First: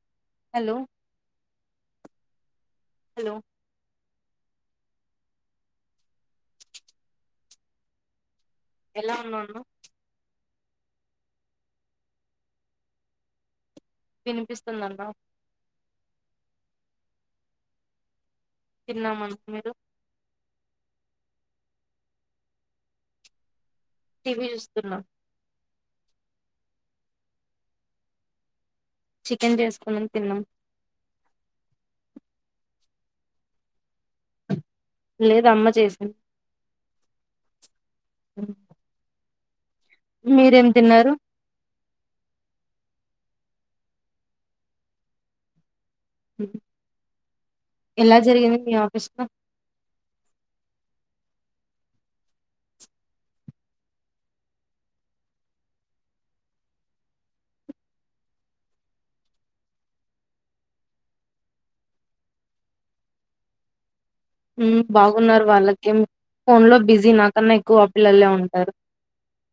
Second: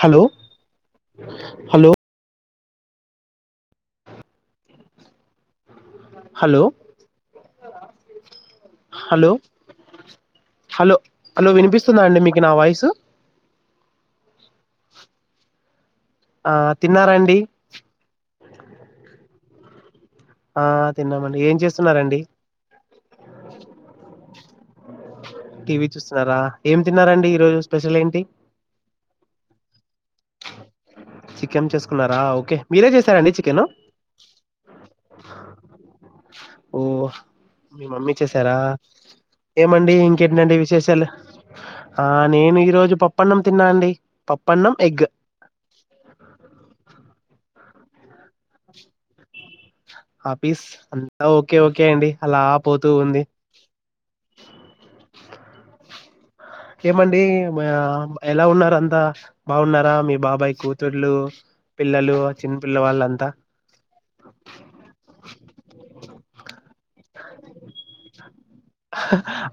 Hello hello hello hello hello ఎలా hello ఉన్నాన hello hello వినిపిస్తుందా అండి మీకి నా వాయిసు వినిపిస్తుందన్న ఆ తిన్నారా అండి తిన్నామండి మీరు ఆ తిన్నామండి ఏం చేస్తున్నారంండి టీవీ జూ తన్నా చూస్తున్నారా ఏం తిన్నారండి ఈరోజు స్పెషల్ ఏంటి చికెన్ జేసుకున్నం తిన్నాం చికెన్ చేసుకున్నారా ఓకే మీరే చేసారంండి చికెన్ లేద అమ్మ చేసిన్ ఓ మీ మమ్మీ చేసారా ఏమండి ఇంకేంటండి మీరేం విశేషాలు తిన్నారు ఆ నేను ఈ రోజు ప పప్పన్నం తిన్నా అండి పప్పన్నం ఎగ్ ఎలా జరిగింది మీ ఆఫీస్లో ఆఫీస్ అంతా ఓకే ఓకే అండి అలా పోతూ ఉంది ఏమండి ఎలా ఉన్నారంతా బాగున్నారా మీ బాబాయ్ కూతుళ్లు పిల్లలు చిన్నపిల్ల వాళ్ళంతా ఉ బాగున్నారు వాళ్ళకేం ఫోన్ లో బిజీ కన్నా ఎక్కువ పిల్లలే ఉంటాయి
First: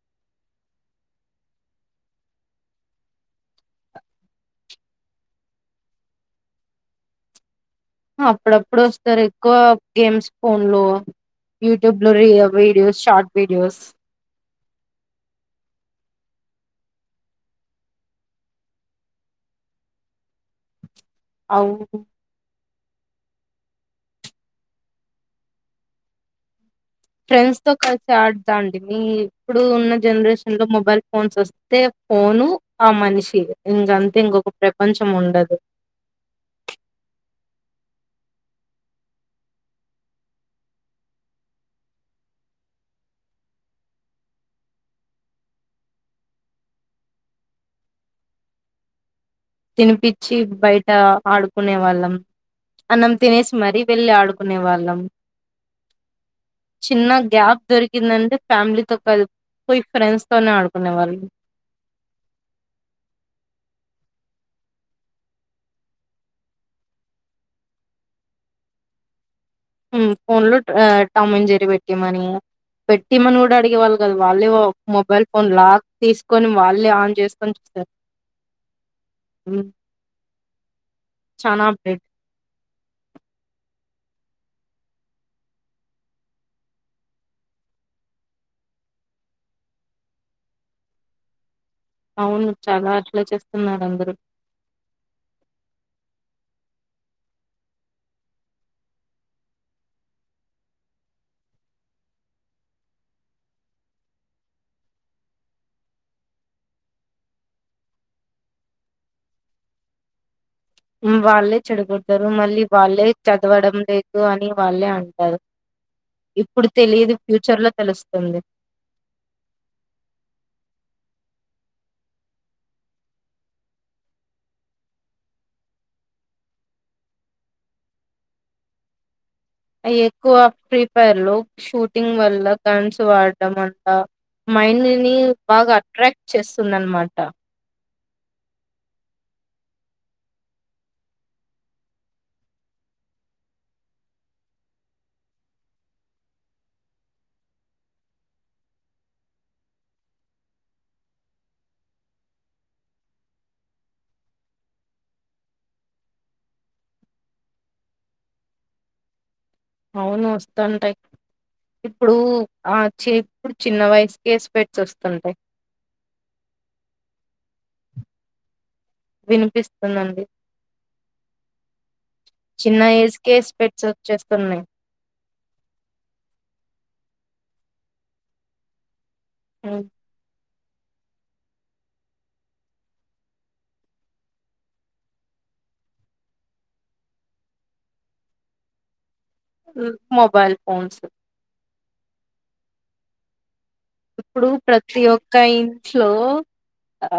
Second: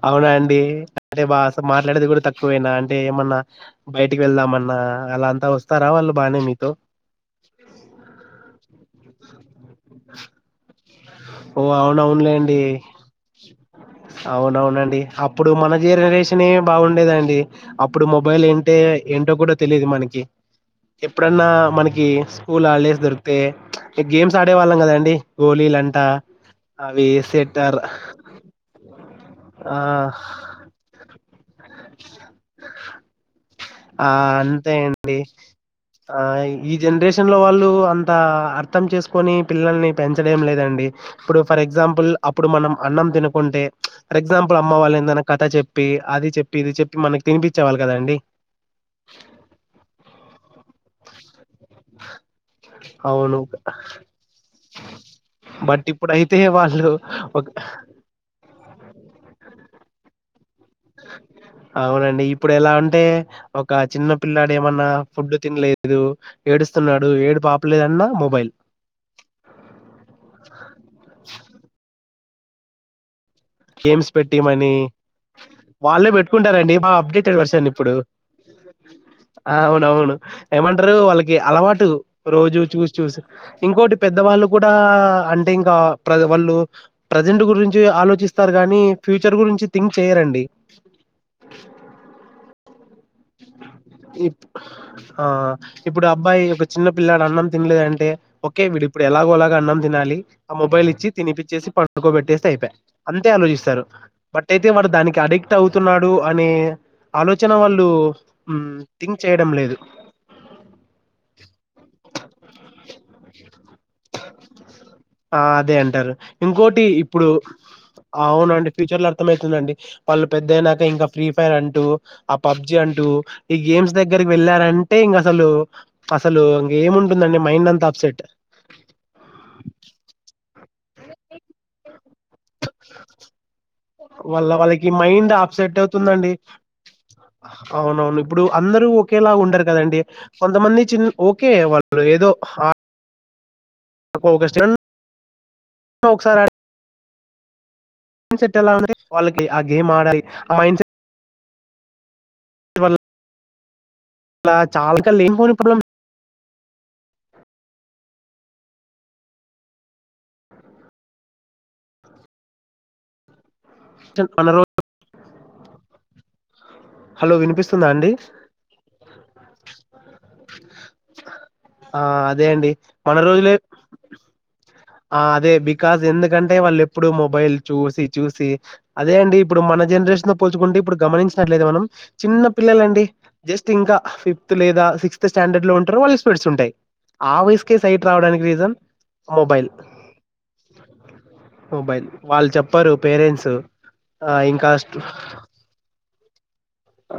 అవునా అండి అంటే బా అసలు మాట్లాడేది కూడా తక్కువేనా అంటే ఏమన్నా బయటికి వెళ్దామన్నా అలా అంతా వస్తారా వాళ్ళు బానే మీతో ప్పుడు ఎప్పుడొస్తారు ఎక్కువ గేమ్స్ ఫోన్ లో ఓ యూట్యూబ్ లో అవునవునులేండి వీడియోస్ షార్ట్ వీడియోస్ అవునవునండి అప్పుడు మన జనరేషన్ ఏ బాగుండేదండి అప్పుడు మొబైల్ ఏంటే ఏంటో కూడా తెలియదు మనకి ఎప్పుడన్నా అవు మనకి స్కూల్ ఆల్డేస్ దొరితే గేమ్స్ ఆడేవాళ్ళం గదండి గోలీ అంటి త ఫ్రెండ్స్ తో కలిసి ఆడదా అండి మీ ఇప్పుడు ఆ ఉన్న జనరేషన్ లో మొబైల్ ఫోన్ చూస్ టే పోను ఆ మనిషి ఆ ఇంకంతే ఇంకొక అంతే ప్రపంచం అండి ఉండదు ఆ ఈ జనరేషన్ లో వాళ్ళు లు అంత అర్థం చేసుకొని పిల్లల్ని పెంచడం లేదండి ఇప్పుడు ఫర్ ఎగ్జాంపుల్ అప్పుడు మనం అన్నం తినకుంటే ఫర్ ఎగ్జాంపుల్ అమ్మ వాళ్ళు ఏదైనా కథ చెప్పి అది చెప్పి ఇది చెప్పి మనకి తినిపించేవాళ్ళు కదండి తినిపిచ్చి బయట ఆడుకునే వాళ్ళం అన్నం అవును తినేసి మరీ వెళ్లి ఆడుకునే వాళ్ళం బట్ ఇప్పుడైతే వాళ్ళు చిన్న ఒక గ్యాప్ దొరికిందంటే ఫ్యామిలీ తో కల్ పోయి ఫ్రెండ్స్ తోనే ఆడు అవునండి ఇప్పుడు ఎలా ఉంటే ఒక చిన్న పిల్లాడు ఏమన్నా ఫుడ్ తినలేదు ఏడుస్తున్నాడు ఏడుపాపలేదన్నా మొబైల్ మ్మ్ ఫోన్ లో టామంజరి పెట్టిమని పెట్ గేమ్స్ పెట్టిమని మొబైల్ ఫోన్ లాక్ వాళ్ళే తీసుకొని పెట్టుకుంటారండి వాళ్ళే ఆన్ అప్డేటె చేసుకొని వర్షన్ చూస్తారు ఇప్పుడు అవునవును ఏమంటారు వాళ్ళకి చాలా అలవాటు అప్డేట్ రోజు చూసి చూసి ఇంకోటి పెద్దవాళ్ళు కూడా అంటే ఇంకా ప్ర వాళ్ళు ప్రజెంట్ గురించి ఆలోచిస్త స్తారు గానీ ఫ్యూచర్ గురించి థింక్ చేయరండి అవును చాలా చేస్తున్నారు అందరూ ఇప్ ఆ ఇపుడు ఆ అబ్బాయి ఒక చిన్న పిల్లాడు అన్నం తినలేదంటే ఓకే వీడు ఇప్పుడు ఎలాగోలాగ అన్నం తినాలి ఆ మొబైల్ ఇచ్చి తినిపిచ్చేసి పండుకోబెట్టేసి అయిపాయ్ అంతే ఆలోచిస్తారు బట్ అయితే వాడు దానికి అడిక్ట్ అవుతున్నాడు అనే ఆలోచన వాళ్ళు మ్మ్ థింక్ చేయడం లేదు వాళ్ళే చెడుగతారు మళ్ళీ వాళ్ళే చదవడం లేదు అని వాళ్ళే అంటారు ఆ అదే అంటారు ఇప్పుడు ఇంకోటి తెలియదు ఇప్పుడు ఫ్యూచర్ లో తెలుస్తుంది అవునండి ఫ్యూచర్ లో అర్థమవుతుందండి వాళ్ళు పెద్దయినాక ఇంకా ఫ్రీ ఫైర్ అంటూ ఆ పబ్జి అంటూ ఈ గేమ్స్ దగ్గరికి వెళ్ళారంటే ఇంక అసలు అసలు ఇంక ఏము ఉంటుందండి మైండ్ అంతా అప్సెట్ ఎక్కువ ప్రీ పైర్లు షూట్ టింగ్ వల్ల కన్స్ వాడటమంట అలా వాళ్ళ మైండ్ వాళ్ళకి ని బాగా అప్సెట్ అట్రాక్ట్ చేస్తుంది అనమాట అవును ఇప్పుడు అందరూ ఒకేలా ఉండరు కదండి కొంతమంది చిన్న ఓకే వాళ్ళు ఏదో ఆ ఒకసారి మైండ్ సెట్ ఎలా ఉంది వాళ్ళకి ఆ గేమ్ ఆడాలి ఆ మైండ్ సెట్ ఇవల్ ఇలా చాలా ఇంక లేని పోని ప్రాబ్లమ్ అవును వస్తాంటయి ఇప్పుడు ఆ చే ఇప్పుడు చిన్న వయసు కే మన రోజు స్పెట్స్ వస్తుంటాయి స్తుందా అండి వినిపిస్తుందండి ఆ అదే అండి చిన్న ఏజ్ మన కే రోజులే పెట్స్ వచ్చేస్తున్నాయి ఆ అదే బికాజ్ ఎందుకంటే వాళ్ళు ఎప్పుడూ మొబైల్ చూసి చూసి అదే అండి ఇప్పుడు మన హ్మ్. జనరేషను పోల్చుకుంటే ఇప్పుడు గమనించినట్లయితే మనం చిన్న పిల్లలు అండి జస్ట్ ఇంకా ఫిఫ్త్ లేదా సిక్స్త్ స్టాండర్డ్ లో ఉంటరు వాళ్ళు స్పడ్స్ ఉంటాయి ఆ వయసుకే సైట్ రావడానికి reason mobile mobile phones mobile వాళ్ళు చెప్పరు పేరెంట్స్ ఆ ఇప్పుడు ఇంకా ప్రతి స్ట- ఒక్క ఇంట్ లో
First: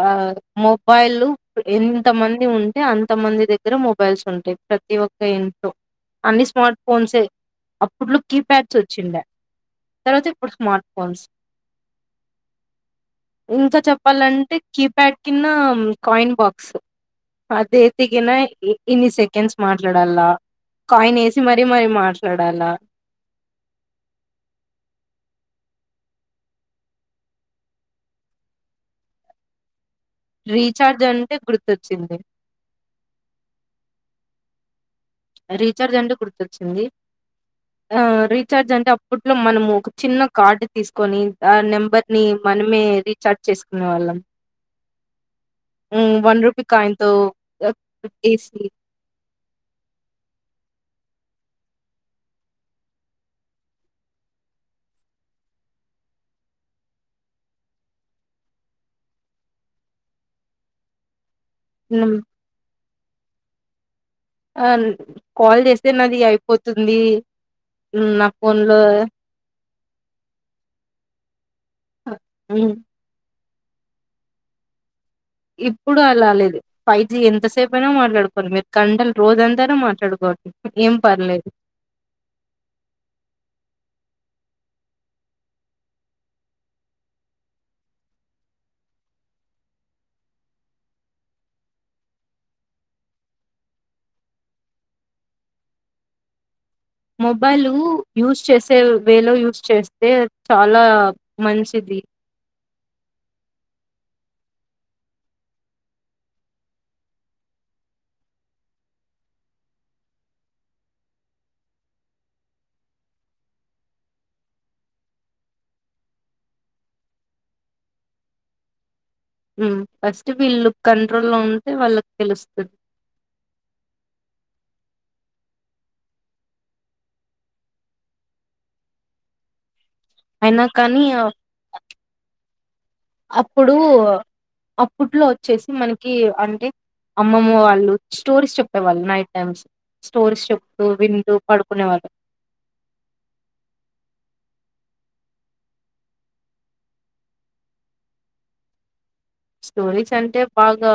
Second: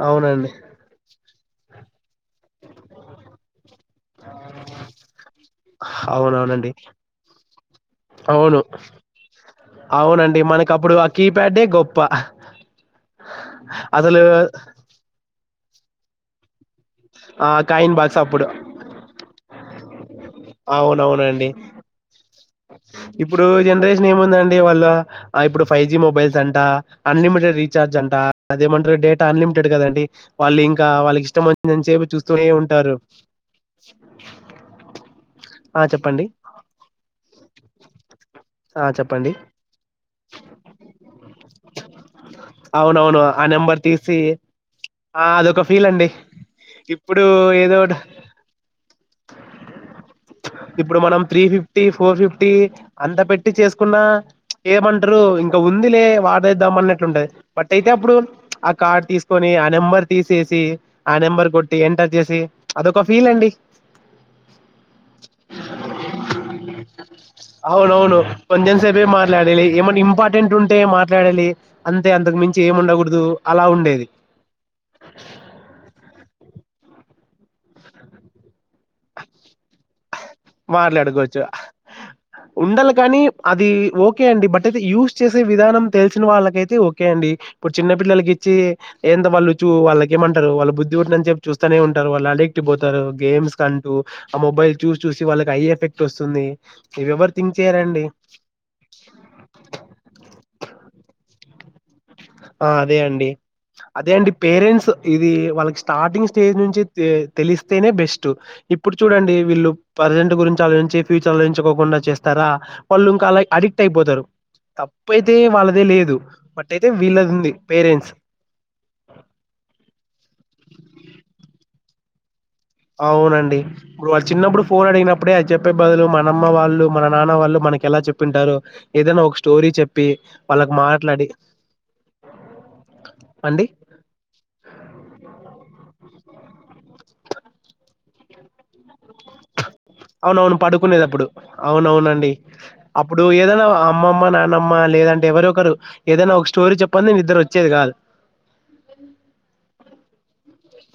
ఆ అవునండి మొబైల్ ప్ ఎన్ని ఎంతమంది ఉంటే అంతమంది దగ్గర మొబైల్స్ ఉంటయ్. ప్రతి ఒక్క ఇంట్లో అన్ని అవునవునండి స్మార్ట్ ఫోన్సే అప్పుట్లో అవును కీప్యాడ్స్ వచ్చిండే తర్వాత అవునండి ఇప్పుడు మనకు స్మార్ట్ అప్పుడు ఆ ఫోన్స్. కీప్యాడే గొప్ప ఇంకా అసలు చెప్పాలంటే కీప్యాడ్ కిన్నా మ్మ్ కాయిన్ బాక్స్ ఆ కాయిన్ అదేతి బాక్స్ గినా అప్పుడు ఇన్ని సెకెండ్స్ మా లడల్లా కాయిన్ వేసి అవునవునండి మరీ మరి మాట్ ఇప్పుడు జనరేషన్ ఏముందండి వాళ్ళ ఆ ఇప్పుడు ఫైవ్ జి మొబైల్స్ అంటా అన్లిమిటెడ్ రీచార్జ్ అంటా అదేమంటర్రు డేటా అన్లిమిటెడ్ కదండి వాళ్ళు ఇంకా రీఛార్జ్ వాళ్ళకి అంటే ఇష్టమొచ్చినంత సేపు గుర్తొచ్చింది చూస్తూనే ఉంటారు ఆ రీఛార్జ్ అంటే చెప్పండి గుర్తొచ్చింది అహా రీఛార్జ్ ఆ అంటే చెప్పండి అప్పట్లో మనము ఒక చిన్న కార్డు తీసుకొని ఆ నెంబర్ని మనమే అవునవును రీఛార్జ్ ఆ నెంబర్ చేసుకునే తీసి వాళ్ళం. ఆ అదొక ఫీల్ అండి ఇప్పుడు ఆహ్, ఏదోట్ పెట్టేసి ఇప్పుడు మనం త్రీ ఫిఫ్టీ ఫోర్ ఫిఫ్టీ అంత పెట్ ట్టి చేసుకున్నా ఏమంటరు ఇంకా ఉంది లే వాడేద్దాం అన్నట్లుంటది. బట్ అయితే అప్పుడు ప్చ్ ఆ కార్డు తీసుకొని ఆ నెంబర్ తీసేసి ఆ నెంబర్. కొట్టి ఎంటర్ చేసి ప్చ్ అదొక ఫీల్ అండి అన్ కాల్ చేస్తే నాది అయిపోతుంది మ్మ్ నాక్ కొంజెం సేపే మాట్లాడి లే ఏమన్నా ఇంపార్టెంట్ ఉంటే మాట్లాడాలి అంతే అంతకు మించి హ్మ్. ఏముండకూడదు అలా ఉండేది ఇప్పుడు అలాలేదు ఫైవ్ జి ఎంతసేపు ఐనా మాట్లాడుకో. మీరు గంటలు రోజు అంతా ఐనా మాట్లాడుకో. మాట్లాడుకోవచ్చు ఉండాల కానీ అది ఓకే అండి బట్ టైతే యూజ్ చేసే విధానం తెలిసిన వాళ్ళకైతే ఓకే అండి. ఇప్పుడు చిన్న పిల్లలకి ఇచ్చి ఎంత వాళ్ళు చూ వాళ్ళకేమంటరు వాళ్ళ బుద్ధి పుట్టినంత సేపు చూస్తానే ఉంటారు వాళ్ళు అడిక్ట్ బోతారు గేమ్స్ కంటూ ఆ మొబైల్ చూస్. చూసి వాళ్ళకి ఐ ఎఫెక్ట్ వస్సుంది మొబైల్ యూస్ చేసే వేలో యూస్ చేస్తే చాలా మంచ్ ఇది ఆ అదే అండి అదే అండి పేరెంట్స్ ఇది వాళ్ళకి స్టార్టింగ్ స్టేజ్ నుంచి ఎ తెలిస్తేనే బెస్ట్. ఇప్పుడు చూడండి వీళ్ళు పరెజెంట్ గురించి ఆలోయించి ఫ్యూచర్ లోయించికోకుండా చేస్తారా, వాళ్ళు ఇంకా అలై అడిక్ట్ అయిపోతారు తప్పు అయితే వాళ్ళదే లేదు బట్ అయితే వీళ్ళద్. ఉంది పేరెంట్స్ మ్మ్ ఫస్ట్ వీళ్ళు కంట్రోల్ లో ఉంటే వాళ్ళక్ తెలుస్తది అవునండి ఇప్పుడు వాడు చిన్నప్పుడు ఫోన్ అడిగినప్పుడే అది చెప్పే బదులు, మనమ్మ వాళ్ళు మన నాన్న వాళ్ళు మనకి ఎలా చెప్పింటారు ఏదైనా ఒక స్టోరీ చెప్ప్. అయినా కానీ అండి అప్పుడు అప్పట్లో వచ్చేసి మనకి కి అంటే అమ్మమ్మ వాళ్ళు స్టోరీస్ చెప్పేవాళ్ళు నైట్ టైమ్స్ స్టోరీస్ అవునవును చెప్తూ పడుకునేది అప్పుడు వింటూ పడుకునేవాళ్ళు అవునవునండి అప్పుడు ఏదన్న అమ్మమ్మ నాన్నమ్మ మ లేదంటే ఎవరో ఒకరు ఏదైనా ఒక స్టోరీ చెప్పందే నిద్రవచ్చేది కాదు. స్టోరీస్ అంటే బాగా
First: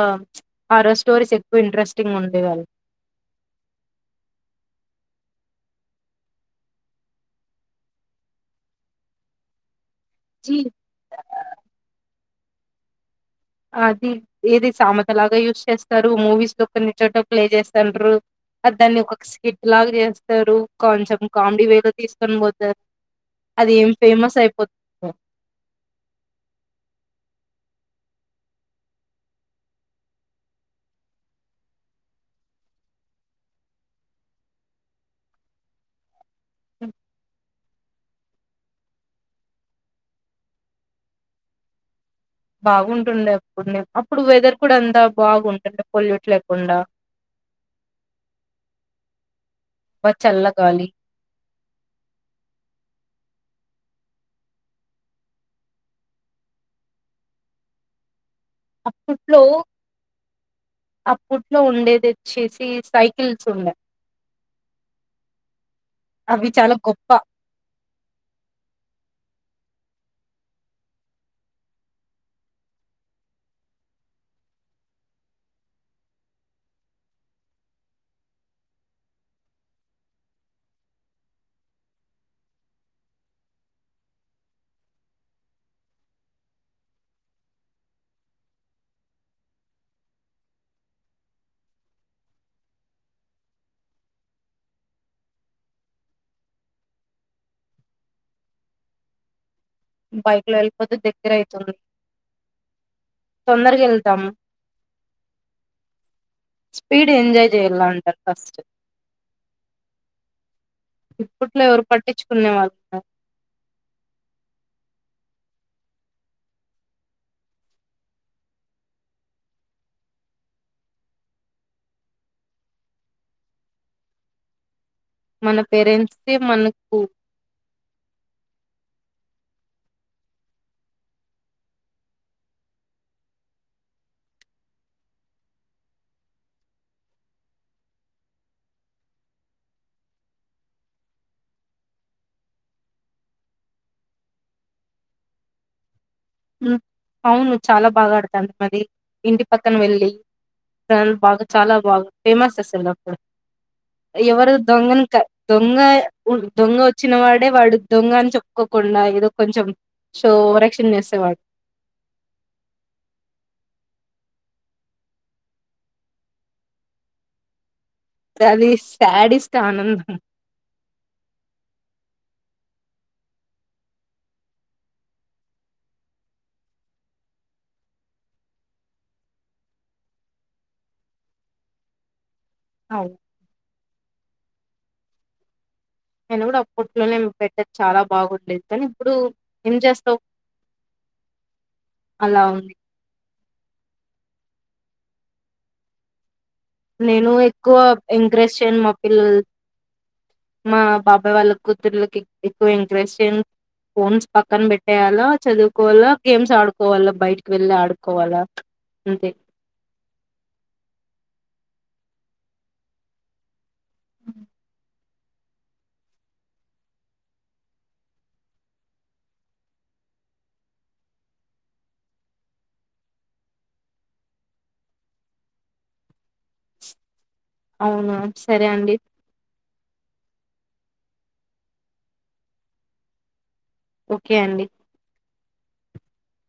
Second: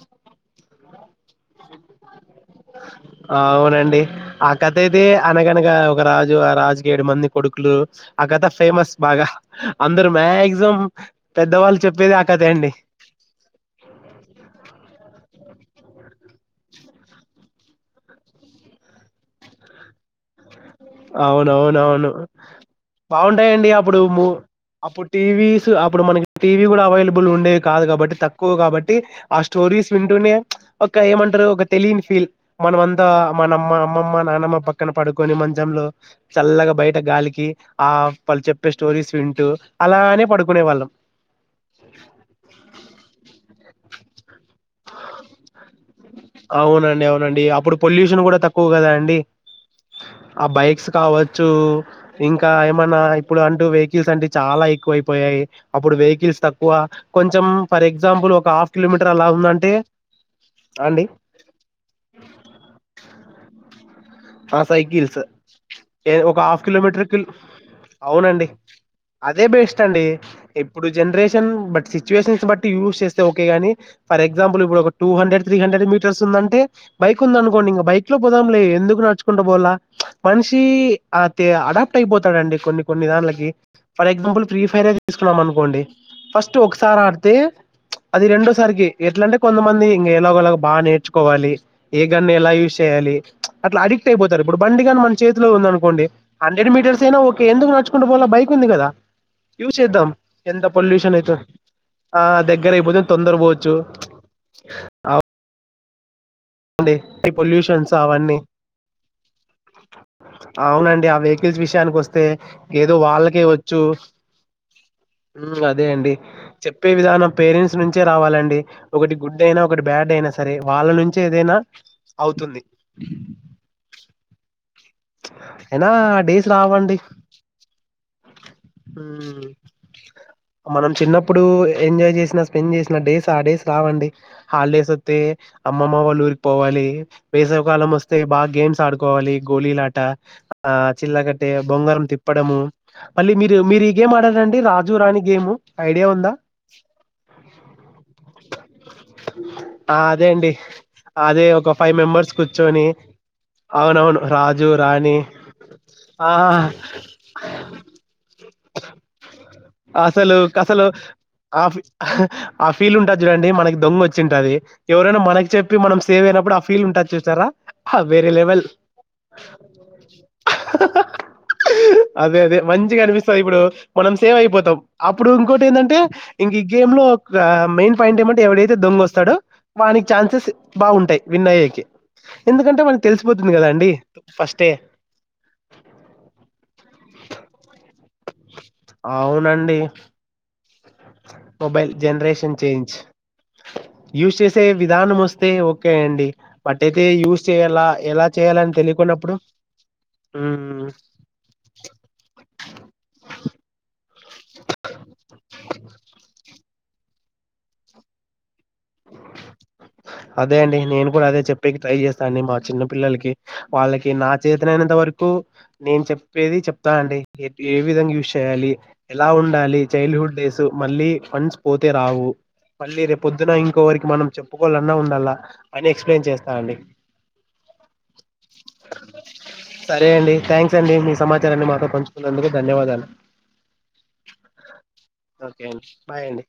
ఆరోజు స్టోరీస్ ఎక్కువ ఇంట్రెస్టింగ్ ఉంట అవునండి ఆ కథే అయితే అనగనగా ఒక రాజు ఆ రాజుకి ఏడు మంది కొడుకులు ఆ కథ ఫేమస్ బాగా అందరు జీ మాక్సిమం పెద్దవాళ్ళు చెప్పేది అ కదే అండి అ అది ఏది సామత లాగా యూస్ చేస్తారు మూవీస్ లో కొన్ని చోట ప్లే చేస్తాంట్రు మరి దాన్ని ఒక స్కిట్ లాగ చేస్తారు. కొంచెం కామెడీ వేలో అవునవునవును తీసుకొని పోతారు బాగుంటాయిండి అది ఏం అప్పుడు ఫేమస్ అప్పుడు అయిపోతుంది టీవీస్ అప్పుడు మనకి టీవీ కూడా అవైలబుల్ ఉండేది కాదు కాబట్టి తక్కువ కాబట్టి ఆ స్టోరీస్ వింటూనే ఒక ఏమంటారు ఒక తెలియని ఫీల్ మనమంతా మనమంతా అమ్మమ్మ నానమ్మ పక్కన పడుకొని మంచి దమ్లో చల్లగా బయట గాలికి ఆ వాళ్ళు చెప్పే స్టోరీస్ వింటూ అలానే పడుకునే వాళ్ళం. బాగుంటుండే అప్పుడు నేను అప్పుడు వెదర్ కూడా అంతా బాగుంటుండే పొల్యూట్ లేకుండా అవునండి అవునండి అప్పుడు పొల్యూషన్ కూడా తక్కువ కదా అండి బా ఆ చల్లగాలి బైక్స్ కావచ్చు ఇంకా ఏమన్నా ఇప్పుడు అంటూ వెహికల్స్ అంట చాలా ఎక్కువ అయిపోయాయి అప్పుడు వెహికల్స్ తక్కువ కొంచెం ఫర్ ఎగ్జాంపుల్ ఒక్ ఒక హాఫ్ కిలోమీటర్ అలా ఉందంటే అండి అప్పుట్లో ఉండేది వచ్చేసి సైకిల్స్ ఉండే ఆ సైకిల్స్ ఎ ఒక అవి హాఫ్ చాలా కిలోమీటర్ గొప్ప కి అవునండి అదే బె వేస్ట్ అండి ఇప్పుడు జనరేషన్ బట్ సిచువేషన్స్ బట్టి యూస్ చేస్త ఓకే గాని ఫర్ ఎగ్జాంపుల్ ఇప్పుడు ఒక two hundred three hundred metres ఉందంటే బైక్ ఉంది అనుకోండి ఇంక బైక్ లో పోదాంలే ఎందుకు నడుచు నడుచుకుంటూపోవల మనిషి అడాప్ట్ అయిపోతాడు అండి కొన్ని కొన్ని దానిలకి ఫర్ ఎగ్జాంపుల్ ఫ్రీ ఫైర్ తీసుకున్నాం అనుకోండి ఫస్ట్ ఒకసారి ఆడితే అది రెండోసారికి ఎట్లా అంటే కొంతమంది ఇంక ఎలాగోలా బాగా నేర్చుకోవాలి ఏ గన్ని ఎలా యూస్్ చేయాలి అట్లా అడిక్ట్ అడిక్ట్ అయిపోతారు ఇప్పుడు బండి కాని మన చేతిలో ఉంది అనుకోండి హండ్రెడ్ మీటర్స్ అయినా ఓకే ఎందుకు నచ్చుకుంట పో బైక్ ఉంది కదా యూజ్ చేద్దాం బైక్ లో ఎంత వెళ్ళిపోతే పొల్యూషన్ దగ్గర అయితే అయితుంది ఆ దగ్గర అయిపోతే తొందర పోవచ్చు. తొందరగా వెళ్తాం అండి స్పీడ్ ఈ ఎంజాయ్ చేయాల పొల్యూషన్స్ అంటారు అవన్నీ ఫస్ట్ అవునండి. ఆ వెహికల్స్ ఇప్పట్లో ఎవరు విషయానికి వస్తే పట్టించుకునే వాళ్ళు ఏదో కాదు వాళ్ళకే వచ్చు ఉం అదే అండి చెప్పే విధానం పేరెంట్స్ నుంచే రావాలండి ఒకటి గుడ్ అయినా ఒకటి బ్యాడ్ అయినా సరే వాళ్ళ నుంచి చేదైనా అవుతుంది. మన ఐనా పేరెంట్స్ కి డేస్ రావండి మనకు మనం చిన్నప్పుడు ఎంజాయ్ చేసిన స్పెండ్ చేసిన డేస్ ఆ డేస్ రావండి హాలిడేస్ వస్తే అమ్మమ్మ వాళ్ళు ఊరికి పోవాలి వేసవికాలం వస్తే బాగా గేమ్స్ ఆడుకోవాలి గోళీలాట ఆ చిల్లకట్టే బొంగారం తిప్పడము మళ్ళీ మీరు మీరు ఈ గేమ్ ఆడారండి రాజు రాని గేము ఐడియా ఉందా ఉం అవును చాలా బాగా ఆడుతాం అది ఇంటి పక్కన ఆ వెళ్ళి అదే అండి బాగా అదే ఒక చాలా ఫైవ్ బాగా మెంబర్స్ ఫేమస్ అస్సలు కూర్చొని నాకు కూడ అవునవును ఎవరు రాజు రాణి దొంగనుతా దొంగ ఆ దొంగ వచ్చిన వాడే వాడు దొంగ అని చెప్పుకోకుండా ఇదొక అసలు కసలు ఆ ఫీ ఆ ఫీల్ ఉంటది చూడండి మనకి దొంగ వచ్ వచ్చింటుది ఎవరైనా మనకి చెప్పి మనం సేవ్ అయినప్పుడు ఆ ఫీల్ ఉంటా చూస్తారా వేరవల్ అది శాడిస్ట్ ఆనందం అదే అదే మంచి కనిపిస్తా ఇప్పుడు మనం సేవ్ అయిపోతాం అప్పుడు ఇంకోటి ఏంటంటే ఇంక ఈ గేమ్ లో ఒక మెయిన్ పాయింట్ ఏమంటే ఎవడైతే దొంగొస్తాడో వానికి ఛాన్సెస్ బాగు ఉంటాయి విన్ అయ్యేకి ఎందుకంటే వానికి అవును తెలిసిపోతుంది కదా అండి ఫస్ట్ ఏయర్ నేను కూడా అప్పట్లోనే పెట్టది చాలా బాగుండేది కానీ ఇప్పుడు ఏం అవునండి. చేస్తావు మొబైల్ అలా జెనరేషన్ ఉంది చేేంజ్ యూస్ చేసి తే విధానం వస్తే ఓకే అండి బట్ అయితే నేను యూజ్ ఎక్కువ చేయాలా ఎలా ఎంకరెజ్ చేయాలని చేయ్యను మా పిల్లల్ తెలియకున్నప్పుడు మా హ్మ్ బాబాయ్ వాళ్ళ కూతుర్లకి ఎక్కువ ఎంకరెజ్ చేయ్ ఫోన్స్ పక్కన పెట్టేయాల చదువుకోవాలా గేమ్స్ ఆడుకో కోవాలా బయటికి వెళ్ళి ఆడుకోవాలా అంతే అదే అండి నేను కూడా అదే చెప్పి ట్రై చేస్తండి మా చిన్న పిల్లలకి వాళ్ళకి నా చేతనైనంత వరకు నేను చెప్పేది చెప్తా అండి ఏ విధంగా యూస్ చేయాలి ఎలా ఉండాలి చైల్డ్ హుడ్ డేస్ మళ్ళీ ఫండ్స్ పోతే రావు మళ్ళీ రేప్ పొద్దున ఇం ఇంకొవరికి మనం చెప్పుకోవాలన్నా ఉండాలా అని ఎక్స్ప్లెయిన్ చేస్తానండి అవునా సరే అండి సరే అండి థ్యాంక్స్ అండి మీ సమాచారాన్ని మాతో పంచుకున్నందుకు ధన్యవాదాలు ఓకే అండి ఓకే అండి బాయ్ అండి